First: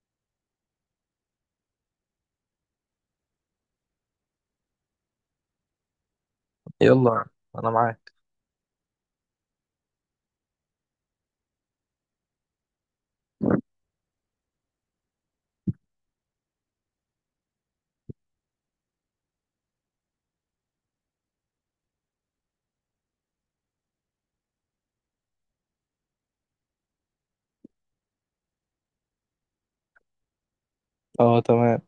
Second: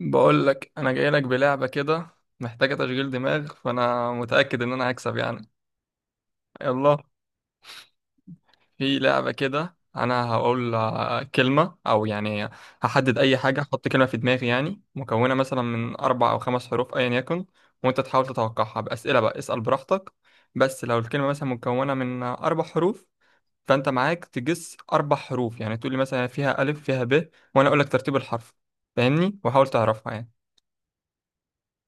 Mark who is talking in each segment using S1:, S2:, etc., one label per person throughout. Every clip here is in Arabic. S1: بقول لك انا جاي لك بلعبه كده، محتاجه تشغيل دماغ، فانا متاكد ان انا هكسب يعني. يلا.
S2: يلا، انا معاك.
S1: في لعبه كده انا هقول كلمه او يعني هحدد اي حاجه، احط كلمه في دماغي يعني مكونه مثلا من اربع او خمس حروف ايا يكن، وانت تحاول تتوقعها باسئله. بقى اسال براحتك. بس لو الكلمه مثلا مكونه من اربع حروف، فانت معاك تجس اربع حروف. يعني تقول لي مثلا فيها الف فيها ب وانا اقول لك ترتيب الحرف، فاهمني؟ وحاول تعرفها يعني.
S2: اه، تمام.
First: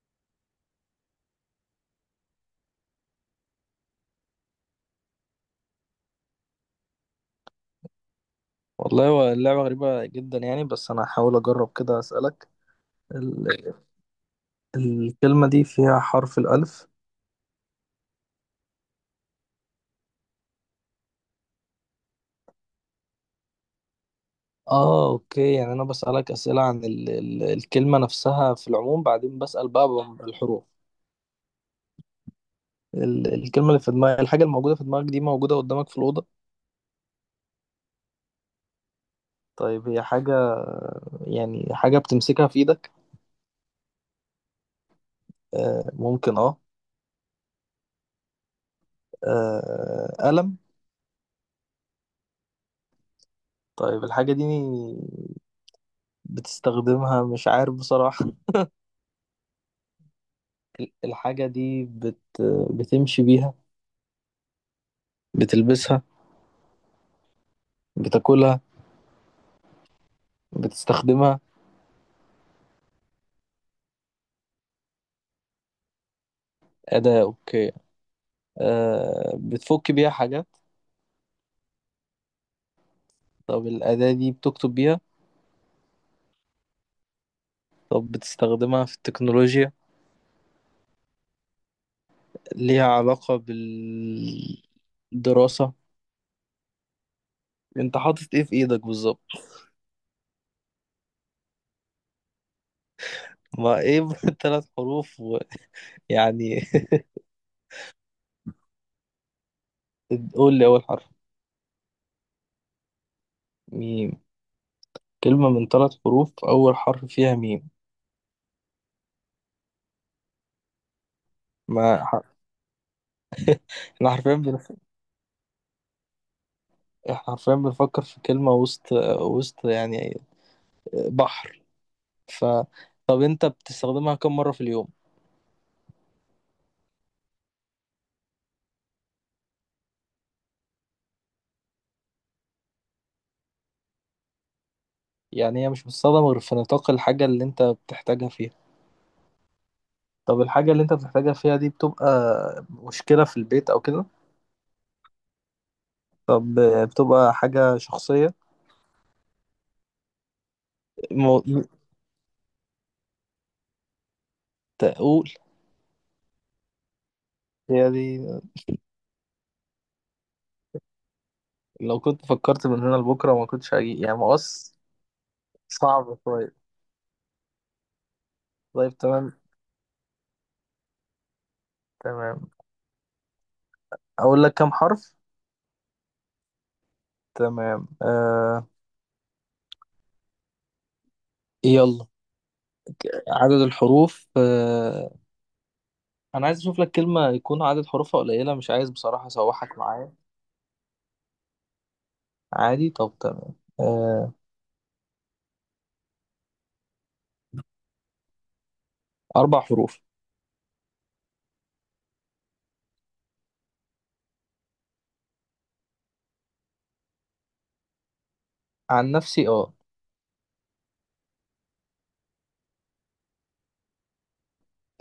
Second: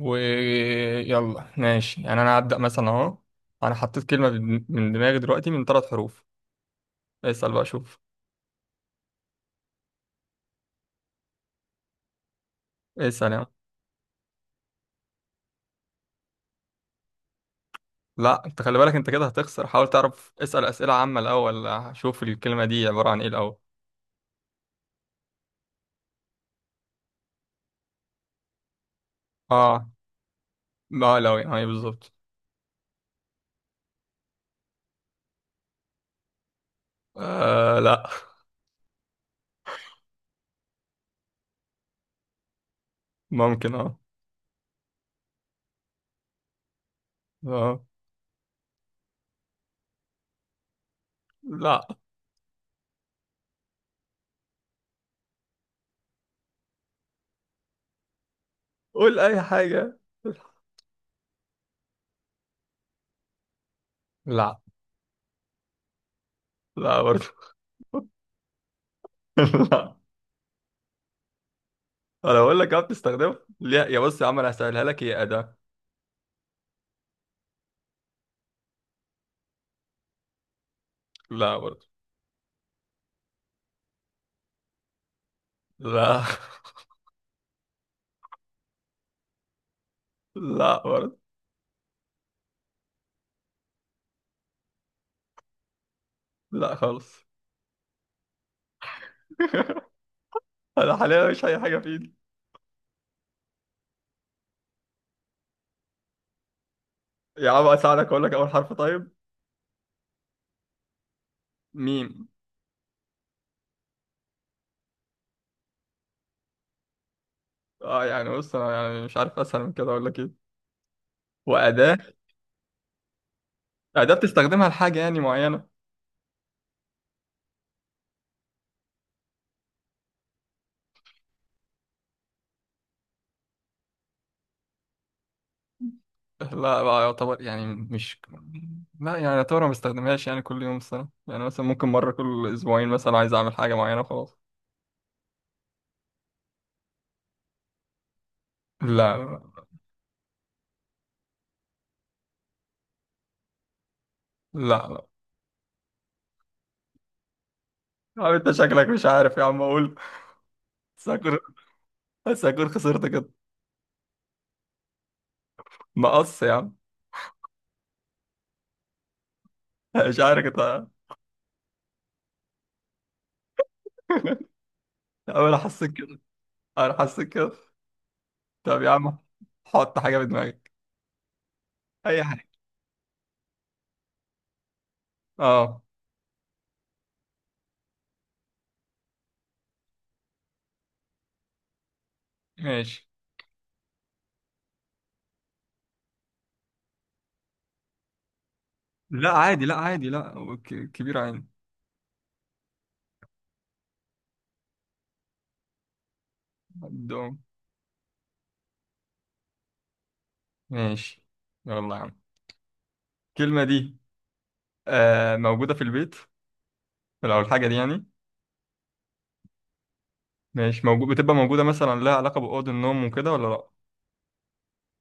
S1: ويلا. ماشي يعني انا هبدأ مثلا اهو. انا حطيت كلمة من دماغي دلوقتي، من ثلاث حروف. اسأل بقى شوف.
S2: والله هو اللعبة غريبة جدا يعني، بس انا هحاول اجرب كده اسألك.
S1: اسأل يعني.
S2: ال... الكلمة دي فيها حرف الألف.
S1: لا، انت خلي بالك، انت كده هتخسر، حاول تعرف، اسأل أسئلة عامة الاول. شوف الكلمة دي عبارة عن ايه الاول.
S2: اه اوكي، يعني انا بسألك أسئلة عن الكلمة نفسها في العموم، بعدين بسأل
S1: اه.
S2: بقى بالحروف.
S1: ما لو يعني بالظبط.
S2: الكلمة اللي في دماغك، الحاجة الموجودة في دماغك دي موجودة قدامك في الأوضة؟
S1: آه لا.
S2: طيب هي حاجة، يعني حاجة بتمسكها في ايدك؟
S1: ممكن اه.
S2: آه ممكن اه.
S1: اه.
S2: آه، قلم؟
S1: لا.
S2: طيب الحاجة دي بتستخدمها، مش عارف بصراحة.
S1: قول اي حاجة.
S2: الحاجة دي بتمشي بيها؟
S1: لا.
S2: بتلبسها؟
S1: لا برضه.
S2: بتاكلها؟
S1: لا.
S2: بتستخدمها؟
S1: انا بقول لك اه بتستخدمها. لا يا بص، يا عم انا هسهلها لك، هي أداة.
S2: أداة، أوكي. بتفك بيها حاجات؟
S1: لا برضه.
S2: طب الأداة دي بتكتب بيها؟
S1: لا.
S2: طب بتستخدمها في التكنولوجيا؟
S1: لا برضه.
S2: ليها علاقة بالدراسة؟
S1: لا خالص.
S2: أنت حاطط إيه في إيدك بالظبط؟
S1: انا حاليا مش اي حاجه في ايدي.
S2: ما إيه ثلاث حروف، ويعني.
S1: يا عم اساعدك اقول لك اول حرف طيب.
S2: قول لي أول حرف.
S1: ميم.
S2: ميم؟ كلمة من ثلاث حروف أول حرف فيها ميم.
S1: اه يعني بص، انا يعني مش عارف اسهل من كده، اقول لك ايه؟ واداه.
S2: ما ح- احنا
S1: اداه
S2: حرفيا،
S1: بتستخدمها لحاجه يعني معينه.
S2: حرفيا بنفكر في كلمة وسط، وسط يعني، بحر، ف. طب انت بتستخدمها كم مرة في اليوم؟
S1: لا بقى يعتبر يعني مش لا يعني يعتبر ما بستخدمهاش يعني كل يوم الصراحه. يعني مثلا ممكن مره كل اسبوعين مثلا عايز اعمل حاجه معينه وخلاص.
S2: يعني هي مش بتستخدم غير في نطاق الحاجة اللي انت بتحتاجها فيها؟
S1: لا لا.
S2: طب الحاجة اللي انت بتحتاجها فيها دي بتبقى مشكلة في البيت او كده؟
S1: لا لا.
S2: طب بتبقى حاجة
S1: يا عم
S2: شخصية؟
S1: انت شكلك مش عارف، يا عم اقول. بس هكون
S2: مو...
S1: بس هكون خسرت كده.
S2: تقول،
S1: مقص يا عم.
S2: هي دي؟
S1: مش عارف انت.
S2: لو كنت فكرت من هنا لبكرة ما كنتش هجي يعني مقص.
S1: انا حسيت
S2: صعب
S1: كده.
S2: شوية.
S1: انا حسيت كده. طب يا
S2: طيب
S1: عم،
S2: تمام.
S1: حط حاجة في دماغك، أي حاجة.
S2: تمام، اقول لك كم حرف؟
S1: أه.
S2: تمام، يلا.
S1: ماشي.
S2: عدد الحروف، انا عايز اشوف لك كلمة يكون عدد حروفها قليلة، مش عايز بصراحة
S1: لا عادي، لا
S2: اسوحك
S1: عادي،
S2: معايا.
S1: لا هو كبير عادي.
S2: عادي، طب تمام. آه،
S1: عندهم.
S2: اربع حروف.
S1: ماشي. يلا يا عم. الكلمة دي موجودة في البيت لو الحاجة دي يعني.
S2: عن نفسي اه.
S1: ماشي، موجود، بتبقى موجودة مثلا، لها علاقة بأوض النوم وكده ولا لا؟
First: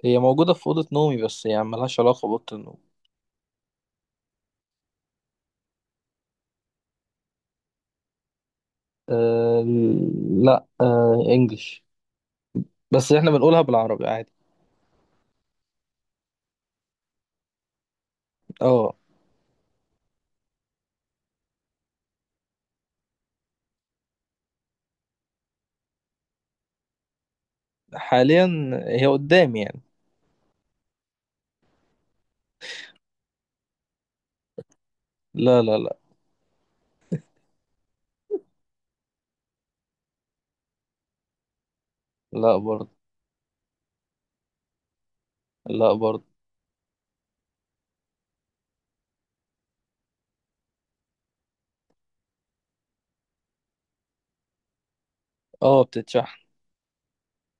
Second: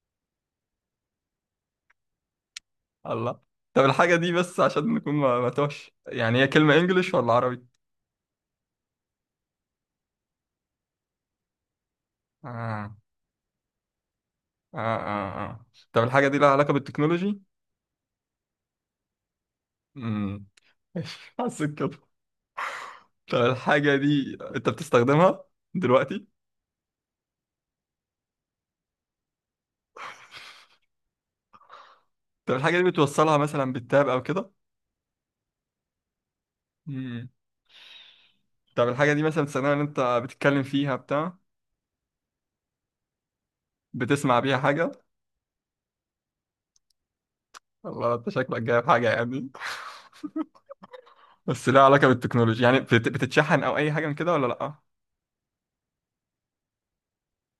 S2: هي موجودة في أوضة نومي بس يعني ملهاش علاقة بأوضة النوم.
S1: الله. طب الحاجة دي، بس عشان نكون ما توش يعني، هي كلمة إنجليش ولا عربي؟
S2: أه لا، أه انجلش،
S1: آه
S2: بس احنا بنقولها بالعربي عادي.
S1: آه آه. آه، طب الحاجة دي لها علاقة بالتكنولوجي؟
S2: اه،
S1: امم ماشي، حسيت كده. طب الحاجة دي انت بتستخدمها دلوقتي؟
S2: حاليا هي قدامي يعني.
S1: طب الحاجة دي بتوصلها مثلا بالتاب او كده؟
S2: لا لا لا.
S1: مم. طب الحاجة دي مثلا بتستخدمها ان انت بتتكلم فيها بتاع؟
S2: لا برضه.
S1: بتسمع بيها حاجة؟
S2: لا برضه.
S1: والله انت شكلك جايب حاجة يعني. بس لها علاقة بالتكنولوجيا يعني بتتشحن او اي حاجة من كده ولا لا؟
S2: اه بتتشحن.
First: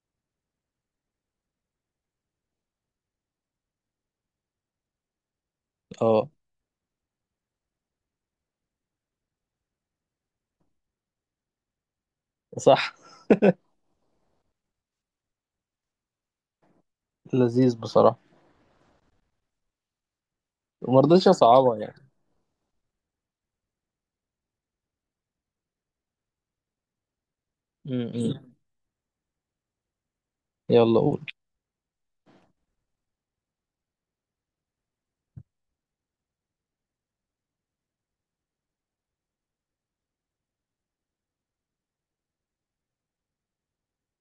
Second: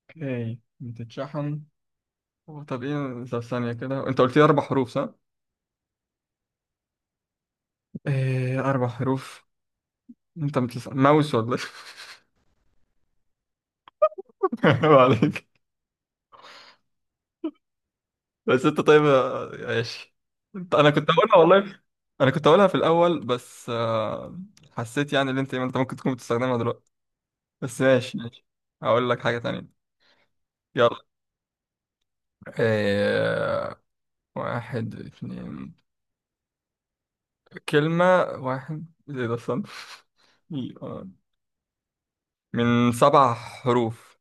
S1: اوكي، بتتشحن. طب ايه، طب ثانية كده، انت قلت لي اربع حروف صح؟
S2: اه،
S1: ايه اربع حروف. انت بتسأل ماوس ولا
S2: صح،
S1: ايه؟ عليك.
S2: لذيذ بصراحة.
S1: بس انت طيب ماشي. انا كنت
S2: ومرضتش
S1: هقولها
S2: اصعبها
S1: والله.
S2: يعني.
S1: انا كنت هقولها في الاول بس حسيت يعني ان انت ممكن تكون بتستخدمها دلوقتي، بس
S2: م-
S1: ماشي ماشي.
S2: م.
S1: هقول لك حاجة تانية. يلا.
S2: يلا قول.
S1: آه، واحد اتنين، كلمة واحد ايه ده، استنى. آه، من سبع حروف.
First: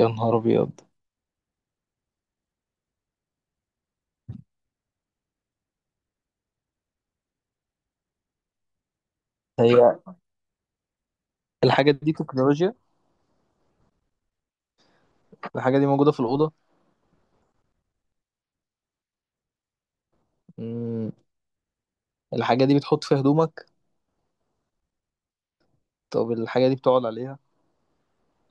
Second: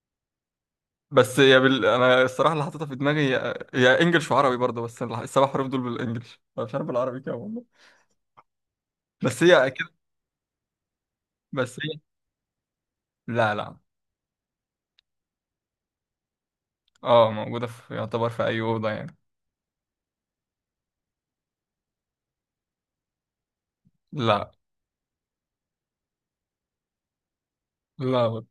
S2: يا نهار ابيض،
S1: بس يا بال... انا الصراحة اللي حاططها في دماغي هي هي انجلش وعربي برضه، بس السبع حروف دول بالانجلش، أنا مش عارف بالعربي كده والله. بس هي كده.
S2: هي
S1: بس
S2: الحاجات
S1: هي.
S2: دي تكنولوجيا؟
S1: لا لا.
S2: الحاجه دي موجوده في الاوضه؟
S1: اه موجودة في، يعتبر في أي أوضة يعني.
S2: مم. الحاجه دي بتحط فيها هدومك؟
S1: لا.
S2: طب الحاجه دي بتقعد عليها؟
S1: لا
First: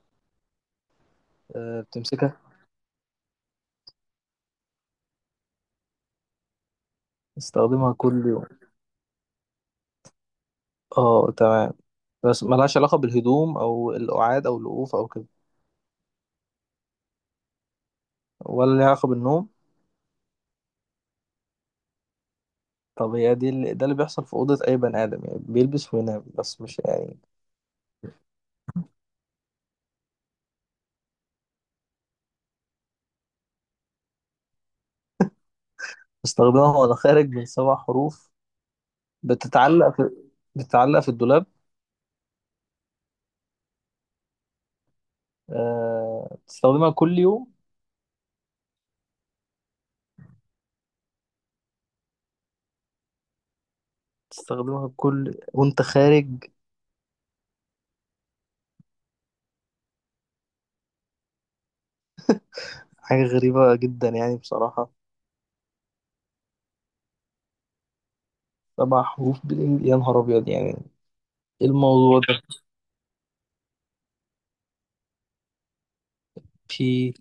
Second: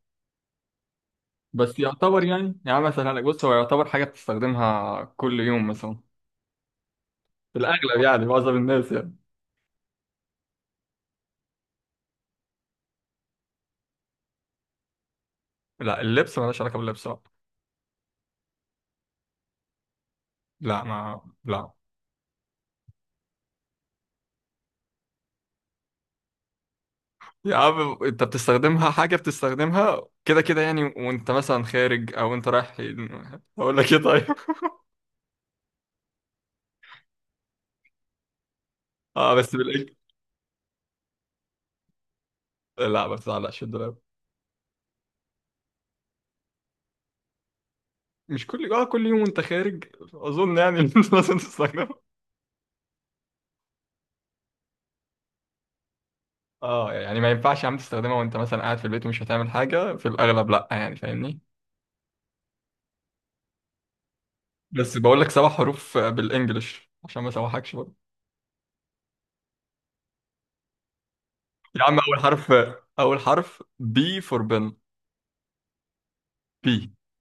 S1: بس
S2: أه
S1: يعتبر
S2: بتمسكها،
S1: يعني، يعني مثلا لك بص، هو يعتبر حاجة بتستخدمها كل يوم مثلا، في
S2: استخدمها
S1: الأغلب، يعني
S2: كل يوم.
S1: معظم الناس يعني.
S2: اه تمام. بس ملهاش علاقه بالهدوم او القعاد او الوقوف او كده؟
S1: لا اللبس، مالهاش علاقة باللبس بقى.
S2: ولا ليها علاقه بالنوم؟
S1: لا ما لا.
S2: طب هي دي اللي ده اللي بيحصل في اوضه اي بني ادم، يعني بيلبس وينام، بس مش يعني.
S1: يا عم أنت بتستخدمها، حاجة بتستخدمها كده كده يعني وأنت مثلا خارج أو أنت رايح. أقول لك إيه طيب؟
S2: بستخدمها وانا خارج، من سبع حروف.
S1: اه بس بالإج.
S2: بتتعلق في بتتعلق في الدولاب.
S1: لا ما بتعلقش الدولاب.
S2: أه بتستخدمها كل يوم؟
S1: مش كل اه، كل يوم وأنت خارج أظن يعني. لازم تستخدمها.
S2: تستخدمها كل وانت خارج؟
S1: اه يعني ما ينفعش يا عم تستخدمها وانت مثلا قاعد في البيت ومش هتعمل حاجة في الأغلب لأ، يعني فاهمني.
S2: حاجة غريبة جدا يعني بصراحة.
S1: بس بقول لك سبع حروف بالإنجلش عشان ما اسوحكش برضه.
S2: سبع حروف بالإنجليزي، يا نهار أبيض. يعني إيه
S1: يا عم
S2: الموضوع
S1: أول
S2: ده
S1: حرف، أول حرف بي فور بن. بي.
S2: بي،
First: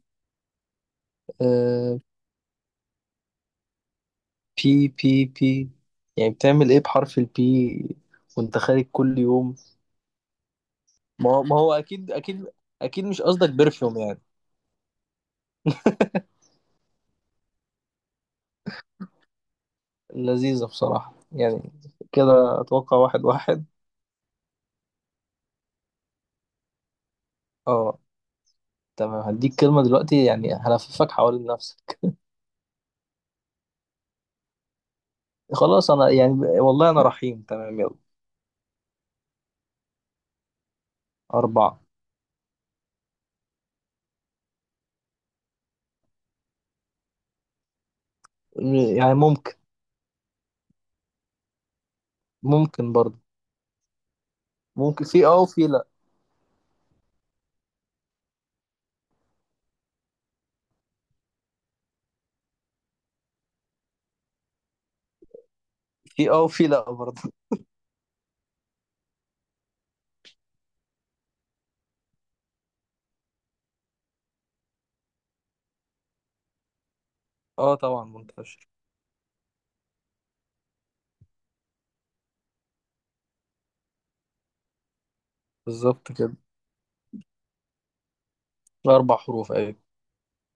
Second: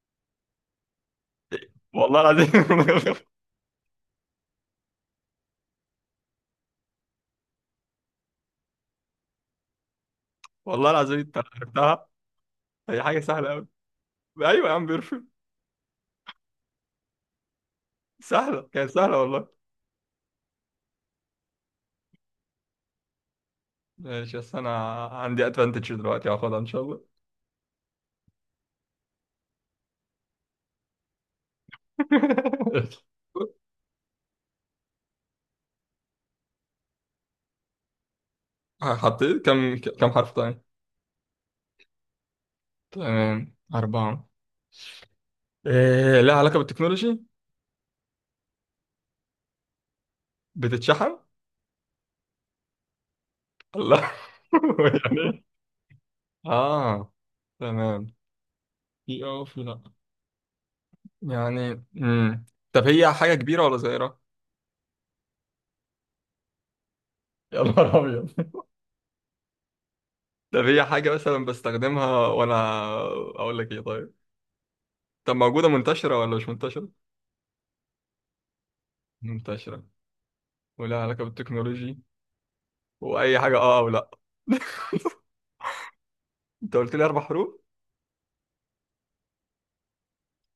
S2: آه،
S1: والله العظيم.
S2: بي بي بي، يعني بتعمل إيه بحرف البي وأنت خارج كل يوم؟
S1: والله العظيم
S2: ما
S1: أنت
S2: هو ما هو
S1: عرفتها.
S2: أكيد أكيد.
S1: هي
S2: أكيد
S1: حاجة
S2: مش قصدك
S1: سهلة أوي.
S2: برفيوم يعني؟
S1: أيوة يا عم، بيرفكت. سهلة، كانت سهلة والله.
S2: لذيذة بصراحة يعني. كده أتوقع واحد واحد.
S1: ماشي، بس أنا عندي أدفانتج دلوقتي، هاخدها إن شاء الله.
S2: أه تمام. هديك كلمة دلوقتي يعني هلففك حوالين نفسك. خلاص أنا يعني، والله أنا رحيم، تمام يلا.
S1: حطيت كم حرف تاني؟
S2: أربعة.
S1: تمام أربعة. إيه، لها علاقة بالتكنولوجي؟
S2: يعني ممكن.
S1: بتتشحن؟
S2: ممكن برضه.
S1: لا.
S2: ممكن
S1: يعني
S2: في اه
S1: إيه؟
S2: وفي لا.
S1: اه، تمام. في اه وفي لا. يعني طب هي حاجة كبيرة ولا صغيرة؟
S2: في اه وفي لا برضه.
S1: يا نهار ابيض. طب هي حاجة مثلا بستخدمها وأنا، أقول لك إيه طيب؟ طب موجودة منتشرة ولا مش منتشرة؟
S2: اه طبعا منتشر.
S1: منتشرة، ولها علاقة بالتكنولوجي، وأي حاجة أه أو لأ.
S2: بالظبط كده.
S1: أنت قلت لي أربع حروف؟
S2: اربع حروف، ايوه.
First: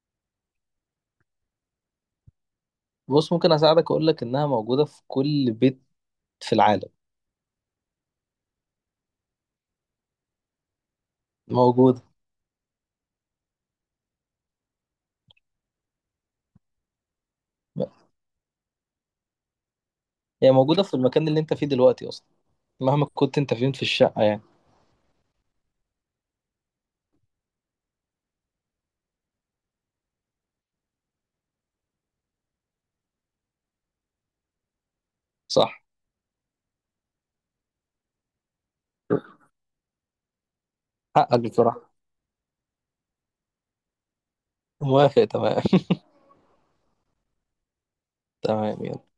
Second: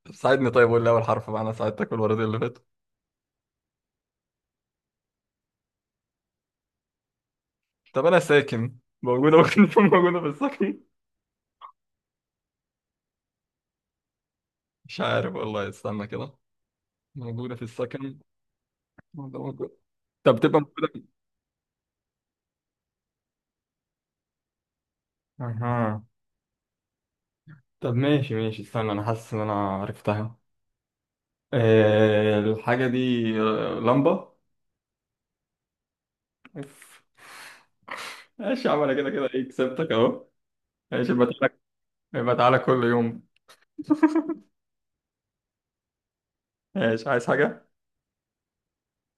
S1: طب ساعدني طيب، قول لي أول حرف بقى، أنا ساعدتك في الورقتين اللي فاتوا.
S2: بص ممكن اساعدك، اقول لك انها موجوده في كل بيت في العالم.
S1: طب أنا ساكن، موجودة، ممكن تكون موجودة في السكن؟
S2: موجوده.
S1: مش عارف والله، استنى كده. موجودة في السكن، ده موجود. طب
S2: هي
S1: تبقى
S2: موجوده في
S1: موجودة.
S2: المكان اللي انت فيه دلوقتي اصلا، مهما كنت انت فين في الشقه يعني.
S1: اها. طب ماشي ماشي، استنى، انا حاسس ان انا عرفتها. آه الحاجة دي، آه لمبة.
S2: صح،
S1: أوف. ماشي يا عم، انا كده كده ايه، كسبتك اهو. ماشي، يبقى
S2: حقك
S1: تعالى،
S2: بصراحه.
S1: يبقى تعالى كل يوم.
S2: موافق تمام.
S1: ماشي، عايز حاجة؟
S2: تمام يلا.